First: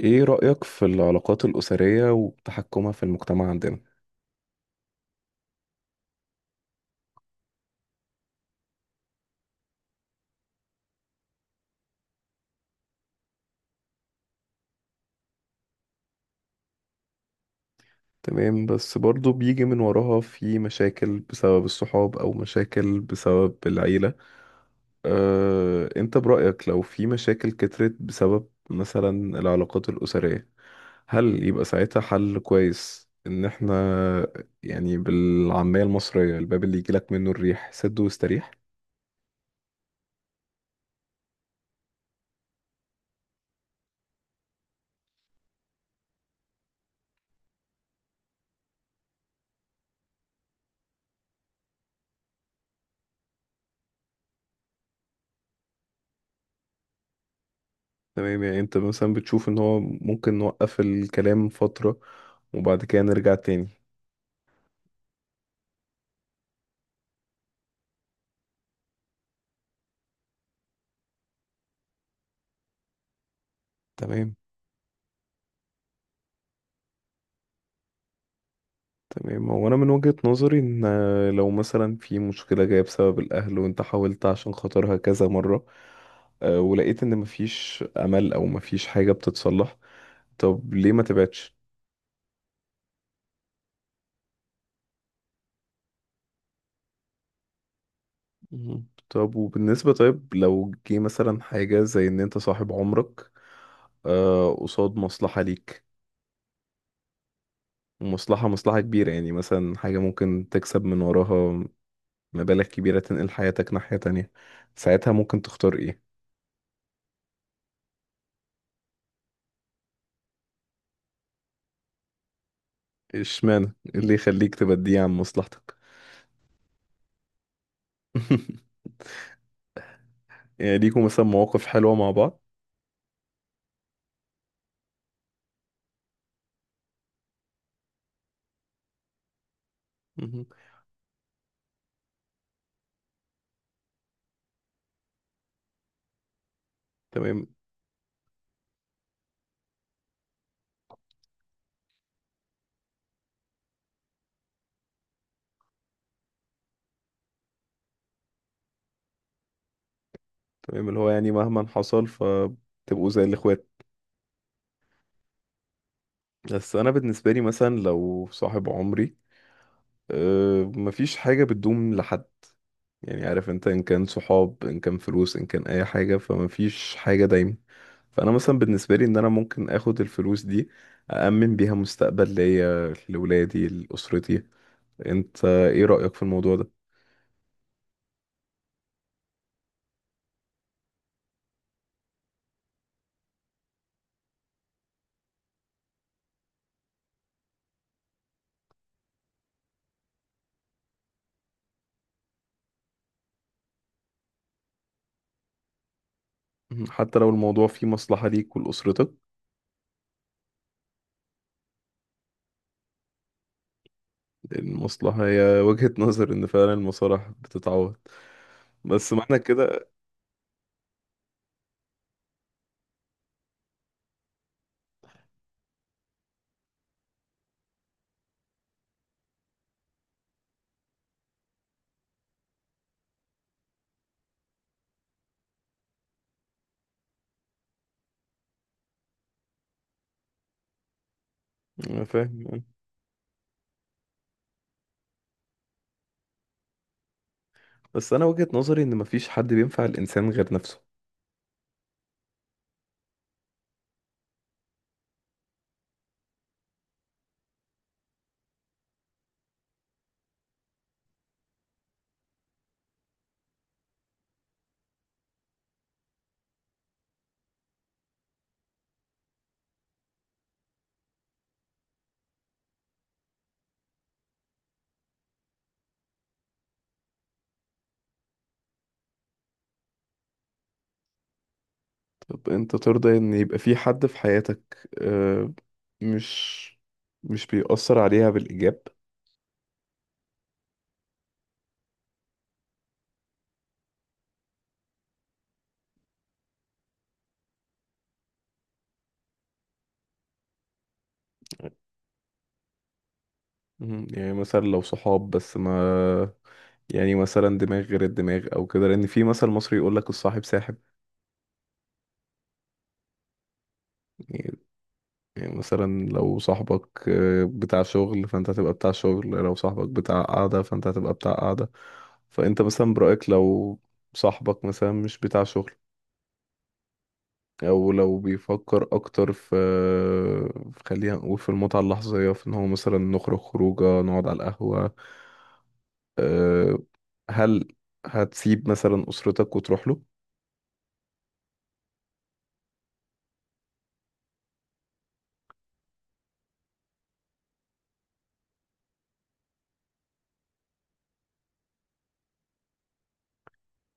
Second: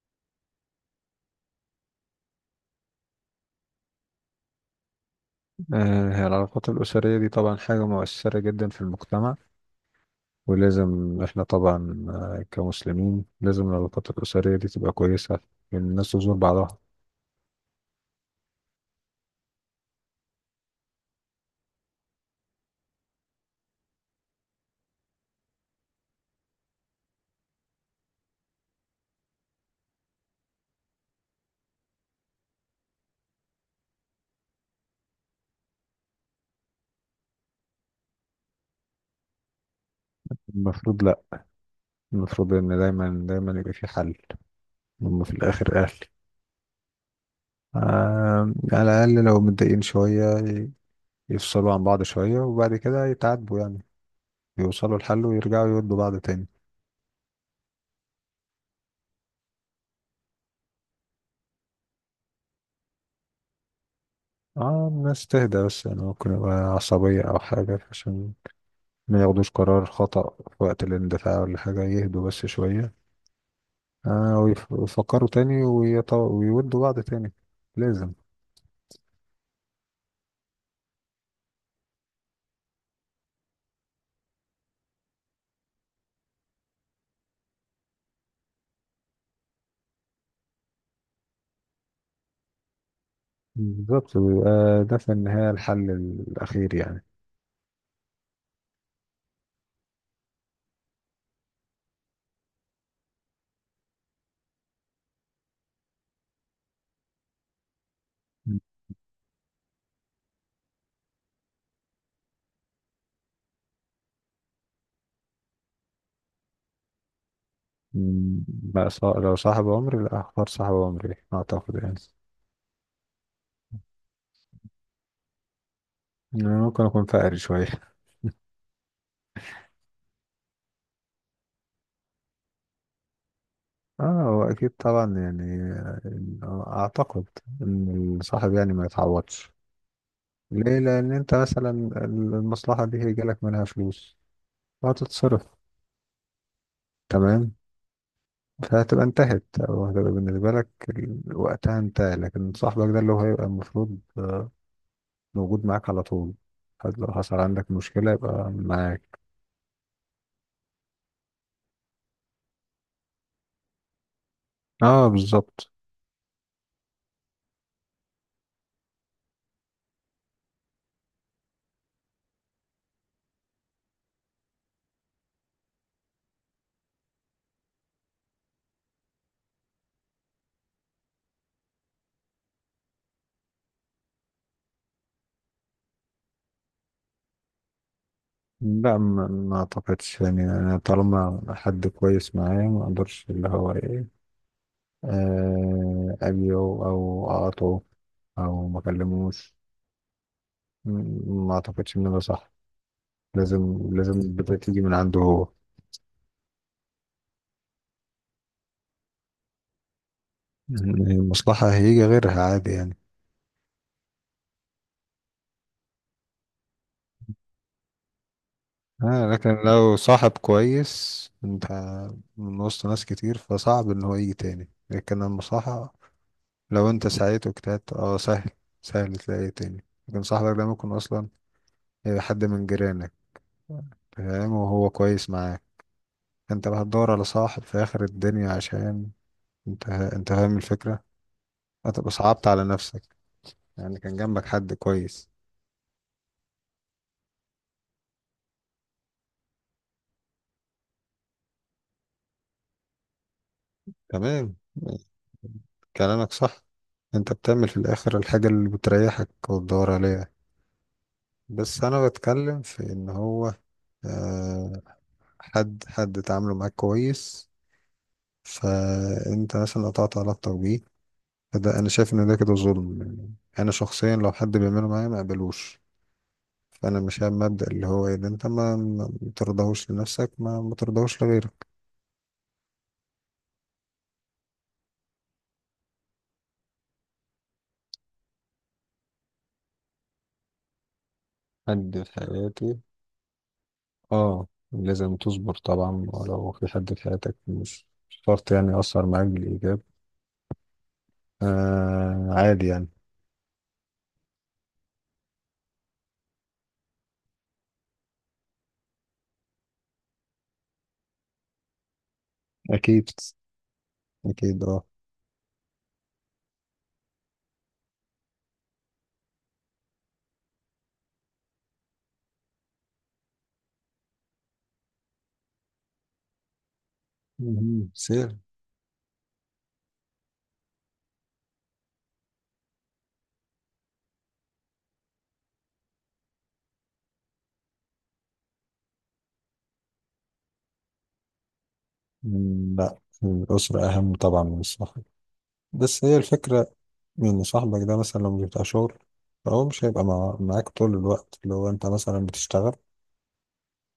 ايه رأيك في العلاقات الأسرية وتحكمها في المجتمع عندنا؟ آه، هي العلاقات الأسرية دي طبعا حاجة مؤثرة جدا في المجتمع. ولازم احنا طبعا كمسلمين لازم العلاقات الأسرية دي تبقى كويسة لأن الناس تزور بعضها. تمام، بس برضو بيجي من وراها في مشاكل بسبب الصحاب أو مشاكل بسبب العيلة. انت برأيك لو في مشاكل كترت بسبب مثلا العلاقات الأسرية، هل يبقى ساعتها حل كويس ان احنا يعني بالعامية المصرية الباب اللي يجيلك منه الريح سد واستريح؟ المفروض لأ. المفروض إن دايما دايما يبقى في حل. هم في الآخر أهل. آه، على الأقل لو متضايقين شوية يفصلوا عن بعض شوية وبعد كده يتعاتبوا يعني يوصلوا لحل ويرجعوا يودوا بعض تاني. تمام، يعني انت مثلا بتشوف ان هو ممكن نوقف الكلام فترة وبعد كده نرجع تاني. اه الناس تهدى، بس يعني ممكن يبقى عصبية أو حاجة، عشان ما ياخدوش قرار خطأ في وقت الاندفاع ولا حاجة، يهدوا بس شوية. تمام. آه ويفكروا تاني ويودوا بعض تاني. لازم. تمام هو انا من وجهة نظري ان لو مثلا في مشكلة جاية بسبب الاهل وانت حاولت عشان خاطرها كذا مرة، ولقيت ان مفيش امل او مفيش حاجة بتتصلح، طب ليه ما تبعدش؟ بالظبط، ويبقى ده في النهاية الحل الأخير يعني. مم. طب وبالنسبة، طيب لو جه مثلا حاجة زي ان انت صاحب عمرك، قصاد مصلحة ليك، ومصلحة كبيرة، يعني مثلا حاجة ممكن تكسب من وراها مبالغ كبيرة تنقل حياتك ناحية تانية، ساعتها ممكن تختار ايه؟ لو صاحب عمري، لا، أختار صاحب عمري أعتقد يعني. اشمعنى؟ إيه اللي يخليك تبديه عن مصلحتك؟ أنا ممكن أكون فقري شوية يعني ليكوا مثلا مواقف حلوة مع بعض. اه، هو أكيد طبعا يعني. أعتقد إن الصاحب يعني ما يتعوضش. مهم. ليه؟ لأن أنت مثلا المصلحة دي هيجيلك منها فلوس وهتتصرف، تمام. تمام. فهتبقى انتهت او هتبقى بالنسبة لك وقتها انتهى، لكن صاحبك ده اللي هو هيبقى المفروض موجود معاك على طول. حتى لو حصل عندك مشكلة يبقى معاك. تمام، اللي هو يعني مهما حصل فتبقوا زي الاخوات. اه، بالظبط. بس انا بالنسبة لي مثلا لو صاحب عمري، أه مفيش حاجة بتدوم لحد، يعني عارف انت ان كان صحاب ان كان فلوس ان كان اي حاجة، فمفيش حاجة دايما. فانا مثلا بالنسبة لي ان انا ممكن اخد الفلوس دي أأمن بيها مستقبل ليا لولادي لأسرتي. انت ايه رأيك في الموضوع ده؟ لا، ما اعتقدش يعني، انا طالما حد كويس معايا ما اقدرش اللي هو ايه، اجيه او اقاطعه او ما اكلموش. ما اعتقدش ان ده صح. لازم لازم البداية تيجي من عنده هو. مم. حتى لو الموضوع فيه مصلحة ليك ولأسرتك؟ المصلحة هيجي غيرها عادي يعني. لأن المصلحة هي وجهة نظر إن فعلا المصالح بتتعوض، بس آه، معنى لكن كده؟ لو صاحب كويس انت من وسط ناس كتير فصعب ان هو يجي تاني، لكن لما صاحب، لو انت سعيت واجتهدت اه سهل. سهل تلاقيه تاني، لكن صاحبك ده ممكن اصلا يبقى حد من جيرانك، فاهم؟ وهو كويس معاك، انت بقى هتدور على صاحب في اخر الدنيا، عشان انت فاهم الفكرة، أنا هتبقى فاهم صعبت على يعني. نفسك. يعني كان جنبك حد كويس. بس أنا وجهة نظري إن مفيش حد بينفع الإنسان غير نفسه. تمام، كلامك صح. انت بتعمل في الاخر الحاجة اللي بتريحك وتدور عليها، بس انا بتكلم في ان هو آه، حد تعامله معاك كويس فانت مثلا قطعت علاقتك بيه. فده انا شايف ان ده كده ظلم، يعني انا شخصيا لو حد بيعمله معايا ما اقبلوش. فانا مش هعمل مبدأ اللي هو ايه ده، انت ما ترضاهوش لنفسك ما ترضاهوش لغيرك. طب أنت ترضى إن يبقى في حد في حياتك، مش مش بيأثر عليها بالإيجاب؟ حد في حياتي؟ اه لازم تصبر طبعا، ولو في حد في حياتك مش شرط يعني يأثر معاك بالإيجاب. آه، عادي يعني. مم. يعني مثلا لو صحاب بس ما، يعني مثلا دماغ غير الدماغ او كده، لان في مثل مصري يقول لك الصاحب ساحب. أكيد. يعني أكيد اه. يعني مثلا لو صاحبك بتاع شغل، فانت هتبقى بتاع شغل. لو صاحبك بتاع قعدة، فانت هتبقى بتاع قعدة. فانت مثلا برأيك لو صاحبك مثلا مش بتاع شغل، مهم. او بس لو هي. بيفكر اكتر في خلينا نقول في المتعة اللحظية، في ان هو مثلا نخرج خروجه نقعد على القهوة، آه، هل هتسيب مثلا اسرتك وتروح له؟ مم، لا. الأسرة أهم طبعا من الصاحب. بس هي الفكرة إن صاحبك ده مثلا لو مش بتاع شغل فهو مش هيبقى معاك طول الوقت. لو أنت مثلا بتشتغل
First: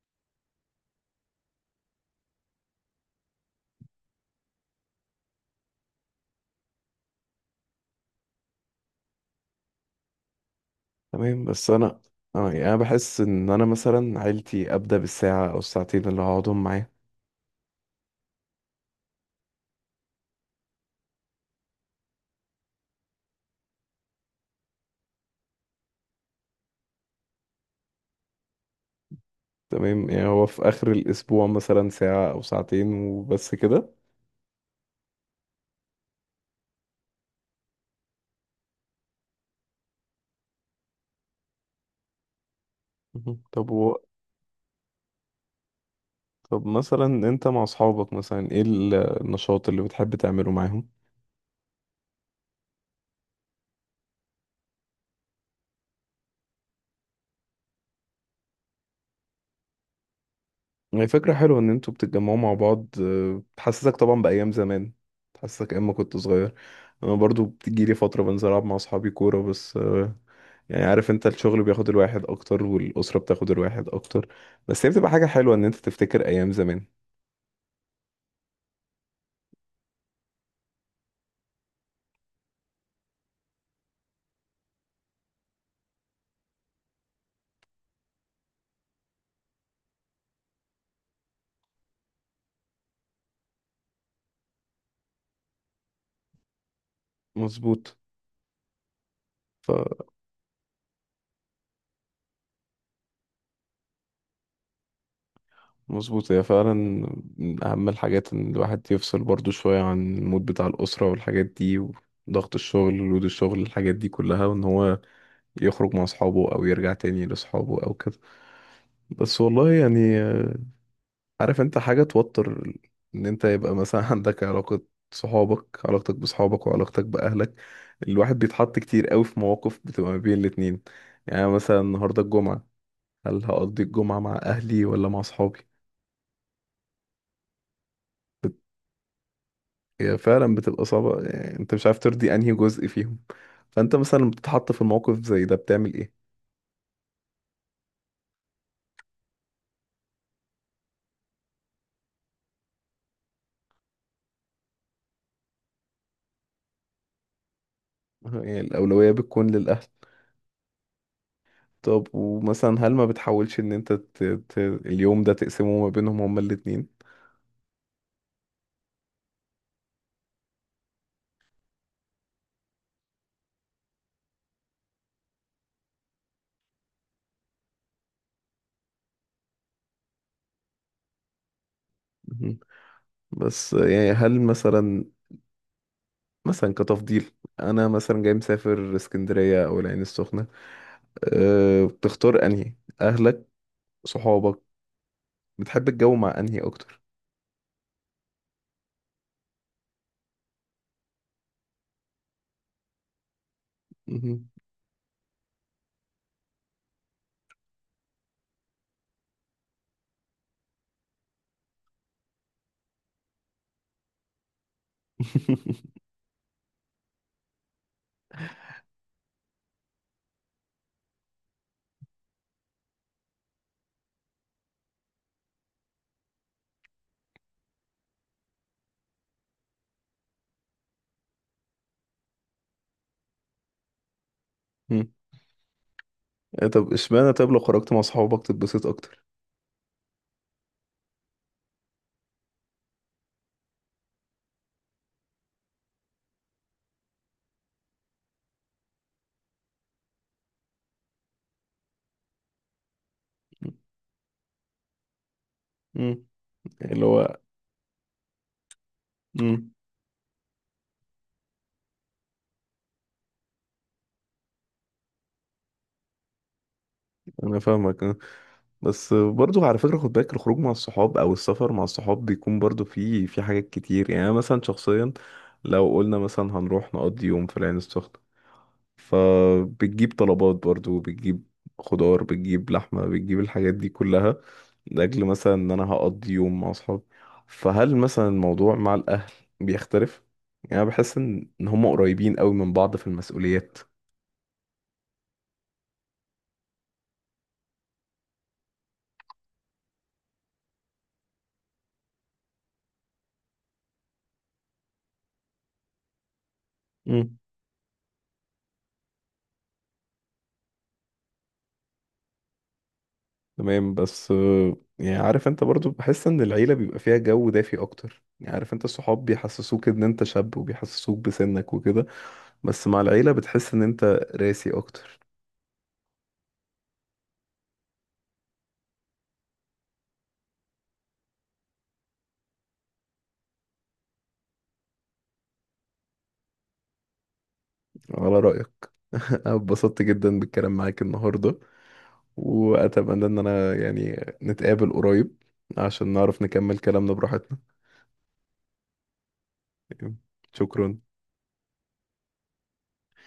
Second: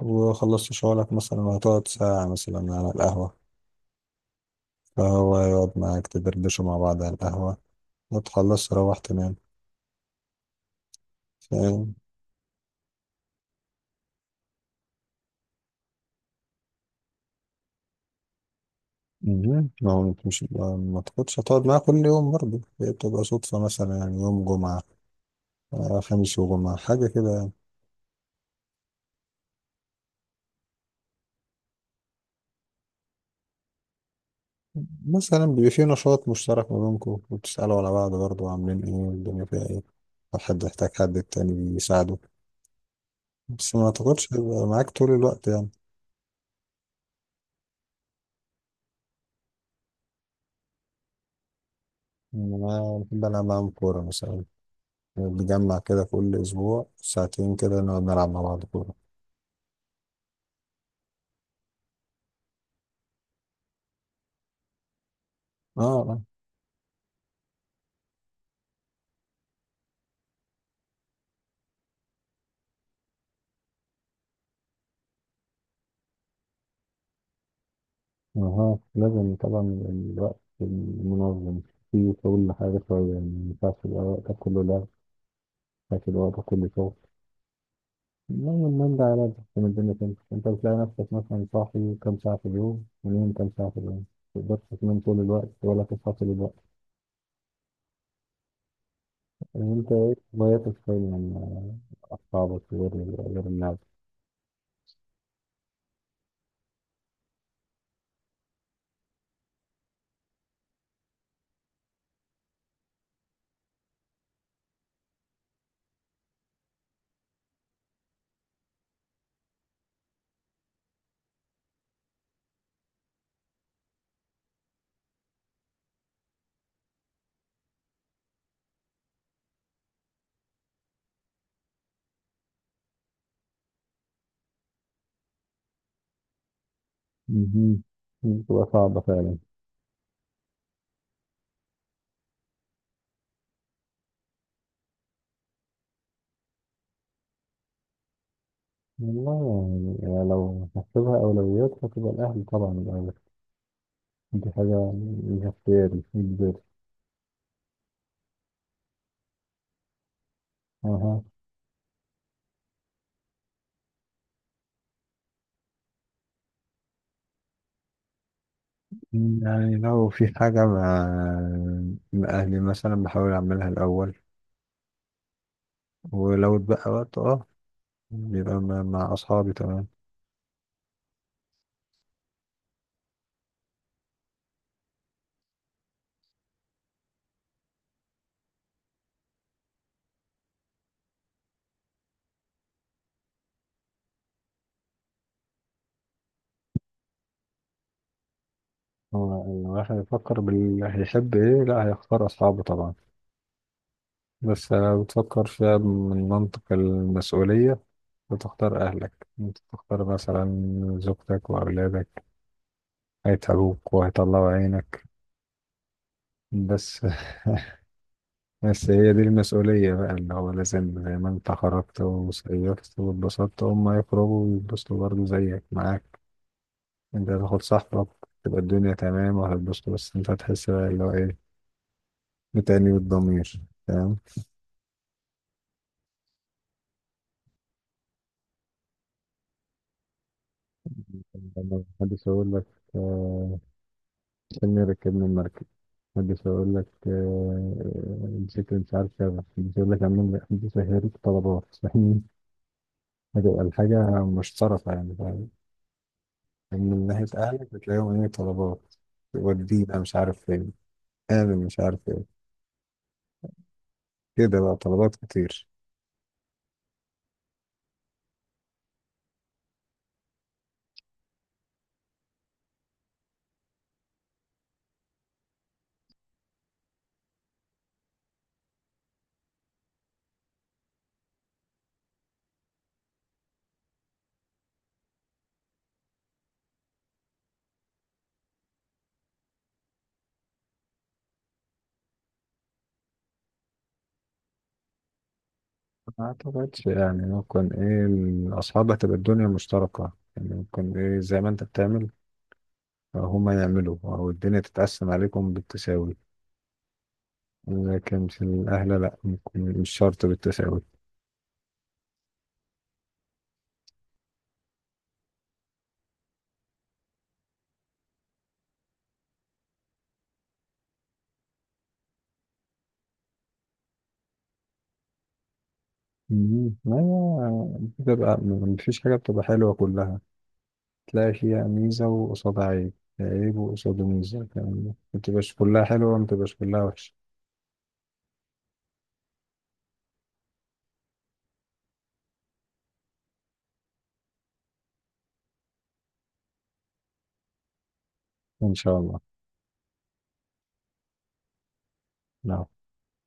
وخلصت شغلك مثلا وهتقعد ساعة مثلا على القهوة، فهو يقعد معاك تدردشوا مع بعض على القهوة وتخلص تروح تنام، تمام، بس فاهم؟ انا انا يعني انا بحس ان انا مثلا عيلتي ابدا بالساعة او الساعتين اللي هقعدهم معاهم. مهم. ما هو أنت مش ما تاخدش هتقعد معاه كل يوم برضه، هي بتبقى صدفة مثلا يعني يوم جمعة، خميس وجمعة حاجة كده. تمام، يعني هو في آخر الأسبوع مثلا ساعة أو ساعتين وبس كده. مثلا بيبقى في نشاط مشترك ما بينكم، وبتسألوا على بعض برضه عاملين ايه والدنيا فيها ايه. لو حد يحتاج حد التاني بيساعده. مهم. بس ما اعتقدش هيبقى معاك طول الوقت يعني. طب مثلا أنت مع أصحابك مثلا إيه النشاط اللي بتحب تعمله معاهم؟ يعني انا بحب العب معاهم كورة مثلا. بنجمع كده كل اسبوع ساعتين، كده نقعد نلعب مع بعض كورة. يعني فكرة حلوة إن أنتوا بتتجمعوا مع بعض. بتحسسك طبعا بأيام زمان، بتحسسك اه أيام ما كنت اه. صغير. أنا برضو بتجيلي فترة بنزل ألعب مع أصحابي كورة، بس يعني عارف انت الشغل بياخد الواحد اكتر والاسره بتاخد الواحد اكتر، بس هي بتبقى حاجه حلوه ان انت تفتكر ايام زمان. اها، لازم طبعا. الوقت المنظم فيه كل حاجة شوية، يعني ما ينفعش يبقى وقتك كله لعب لكن وقتك كله شغل. المهم من ده على ده من الدنيا تمشي، انت بتلاقي نفسك مثلا صاحي كام ساعة في اليوم ونايم كام ساعة في اليوم. متقدرش تنام طول الوقت ولا تصحى طول الوقت. مظبوط. يعني انت ايه هواياتك فعلا يعني؟ اصحابك غير الناس مظبوط، هي فعلا من أهم الحاجات إن الواحد يفصل برضو شوية عن المود بتاع الأسرة والحاجات دي وضغط الشغل ولود الشغل الحاجات دي كلها، وإن هو يخرج مع أصحابه أو يرجع تاني لأصحابه أو كده. بس والله يعني، عارف أنت حاجة توتر إن أنت يبقى مثلا عندك علاقة، صحابك، علاقتك بصحابك وعلاقتك بأهلك. الواحد بيتحط كتير قوي في مواقف بتبقى ما بين الاتنين. يعني مثلا النهاردة الجمعة، هل هقضي الجمعة مع أهلي ولا مع صحابي؟ مهم. بتبقى صعبة فعلا. هي فعلا بتبقى صعبة، يعني انت مش عارف ترضي انهي جزء فيهم. فانت مثلا لما بتتحط في الموقف زي ده بتعمل ايه؟ والله يعني لو هحسبها أولويات هتبقى الأهل طبعا الأول. دي حاجة من اختياري كبير. يعني الاولوية بتكون للاهل؟ أها. طب ومثلا هل ما بتحاولش ان انت اليوم ده تقسمه ما بينهم هما الاتنين؟ يعني لو في حاجة مع أهلي مثلا بحاول أعملها الأول. ولو اتبقى وقت اه بيبقى مع أصحابي، تمام. مهم. بس يعني هل مثلا، مثلا كتفضيل، انا مثلا جاي مسافر اسكندرية او العين السخنة، بتختار انهي؟ اهلك؟ صحابك؟ بتحب الجو مع انهي اكتر؟ هو الواحد يفكر بال هيحب إيه، لا، هيختار أصحابه طبعا. مهم. بس لو بتفكر فيها من منطق المسؤولية بتختار أهلك، أنت تختار مثلا زوجتك وأولادك، هيتعبوك وهيطلعوا عينك بس. بس هي دي المسؤولية بقى، اللي هو لازم زي ما أنت خرجت وصيفت واتبسطت هم يخرجوا ويتبسطوا برضه زيك معاك. أنت هتاخد صاحبك تبقى الدنيا تمام وهتتبسطوا، بس أنت هتحس بقى اللي هو إيه، بتأنيب الضمير، فاهم؟ مم. طب اشمعنى؟ طب لو خرجت مع صحابك تتبسط اكتر؟ لما محدش يقول لك آه، عشان ركبنا المركب، محدش يقول لك الشكل مش عارف كذا، محدش يقول لك عاملين، محدش هيريك طلبات فاهمين؟ هتبقى الحاجة مشتركة يعني، فاهم؟ مم. يعني اللي من ناحية هو. أهلك بتلاقيهم إيه، طلبات، مم. ودينا مش عارف فين، قابل مش عارف ايه، كده بقى طلبات كتير. انا فاهمك آه. بس برضو على فكره خد بالك، الخروج مع الصحاب او السفر مع الصحاب بيكون برضو فيه، في حاجات كتير. يعني أنا مثلا شخصيا لو قلنا مثلا هنروح نقضي يوم في العين السخنه، فبتجيب طلبات برضو، بتجيب خضار بتجيب لحمه بتجيب الحاجات دي كلها، لاجل مثلا ان انا هقضي يوم مع اصحابي. فهل مثلا الموضوع مع الاهل بيختلف؟ يعني أنا بحس ان إن هم قريبين قوي من بعض في المسؤوليات. ما اعتقدش يعني، ممكن ايه الأصحاب هتبقى الدنيا مشتركة يعني، ممكن ايه زي ما انت بتعمل هما يعملوا، أو الدنيا تتقسم عليكم بالتساوي. لكن في الأهل لأ، ممكن مش شرط بالتساوي. تمام، بس يعني عارف انت، برضو بحس ان العيلة بيبقى فيها جو دافي اكتر. يعني عارف انت الصحاب بيحسسوك ان انت شاب وبيحسسوك بسنك وكده، بس مع العيلة بتحس ان انت راسي اكتر. مم. ما هي بتبقى مفيش حاجة بتبقى حلوة كلها، تلاقي فيها ميزة وقصادها عيب، عيب وقصاده ميزة، يعني متبقاش كلها حلوة، متبقاش كلها وحشة. على رأيك. انا اتبسطت جدا بالكلام معاك النهاردة، واتمنى ان انا يعني نتقابل قريب عشان نعرف نكمل كلامنا براحتنا. إن شاء الله. شكرا. نعم.